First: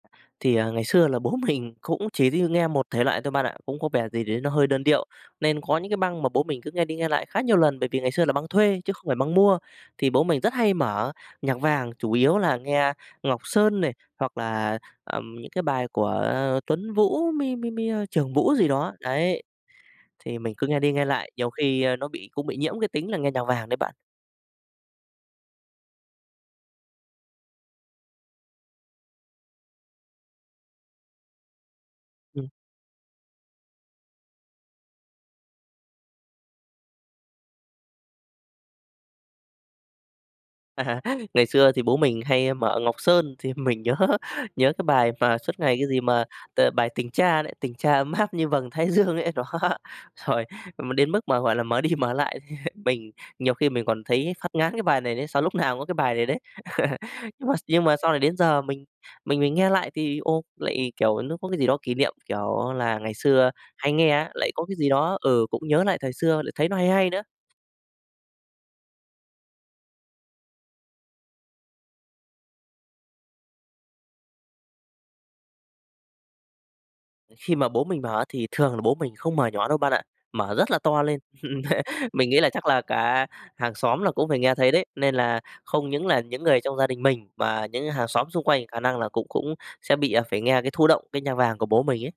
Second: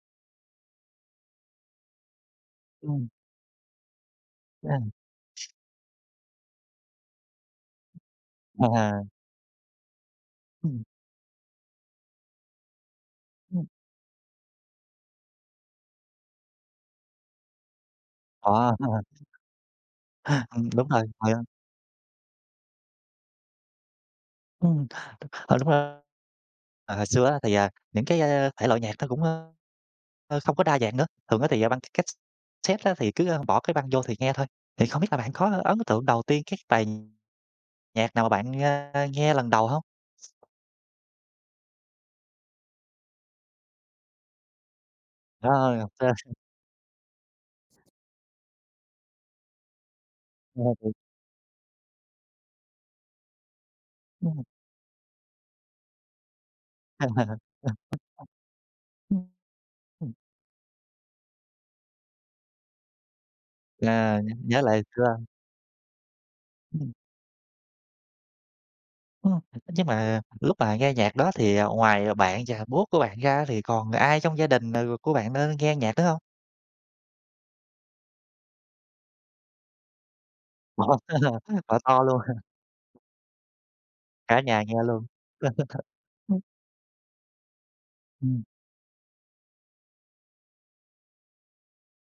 Thì, à, ngày xưa là bố mình cũng chỉ đi nghe một thể Ừm. loại thôi bạn ạ, cũng có vẻ gì đấy nó hơi đơn điệu. [unintelligible] Nên có những cái băng mà bố mình cứ nghe đi nghe lại khá nhiều lần bởi vì ngày xưa là băng thuê chứ À. không phải băng mua. Thì bố mình rất hay Ừm. mở nhạc vàng, chủ yếu là nghe Ngọc Ừm. Sơn này, hoặc là, ờm, những cái bài của Tuấn Vũ, mi mi mi, ơ, Trường Vũ gì À, đó, hà. đấy. Thì mình cứ Ừm, nghe đúng đi rồi, nghe lại rồi nhiều khi, a, nó bị cũng bị nhiễm cái tính là nghe nhạc vàng đấy bạn. Ừm. Ờ, Đúng r ờ, hồi xưa á thì, à, những cái, a, thể loại nhạc nó cũng, ơ, ơ, không có đa dạng nữa. Thường á thì, à, băng c Ừm. cát-xét á thì cứ bỏ cái băng vô thì nghe thôi. Thì không biết là bạn có ấn tượng đầu tiên các bài nhạc nào mà bạn, a, nghe lần đầu hông? À, ngày xưa thì bố mình hay mở Ngọc Sơn thì mình nhớ nhớ cái bài mà suốt Ờ, ngày cái Ngọc gì Sơn. mà, ờ, bài "Tình Cha" đấy, tình cha ấm áp như vầng thái dương ấy, đó. Rồi, m [unintelligible] đến mức mà, gọi là, mở đi mở lại mình nhiều khi mình còn thấy Ừm. phát ngán cái bài này đấy, sao lúc nào cũng có cái bài này đấy. Nhưng mà nhưng mà sau này đến giờ mình mình mình nghe lại ừm. thì, ô, lại, kiểu, nó có cái gì đó kỷ niệm, kiểu, là ngày xưa hay nghe Chà, nh á, lại nhớ có lại cái hồi gì đó, xưa. ừ, cũng nhớ lại thời xưa lại thấy nó hay Ừm. hay nữa. Ồ. Nhưng mà lúc mà nghe nhạc đó thì, à, ngoài, à, bạn và bố của bạn ra thì còn ai trong gia đình, ờ, của bạn, ơ, nghe nhạc nữa hông? Khi mà bố mình mở thì thường là bố mình không mở nhỏ đâu bạn ạ, mở rất [unintelligible] là to lên. Mở to luôn Mình nghĩ hả? là chắc là cả hàng xóm là cũng phải Cả nghe nhà thấy nghe đấy, luôn. nên là không những là những người trong gia đình mình mà những hàng xóm Ừm. xung quanh khả năng là cũng cũng sẽ bị, à, phải nghe cái thụ động cái nhạc vàng của bố mình ấy.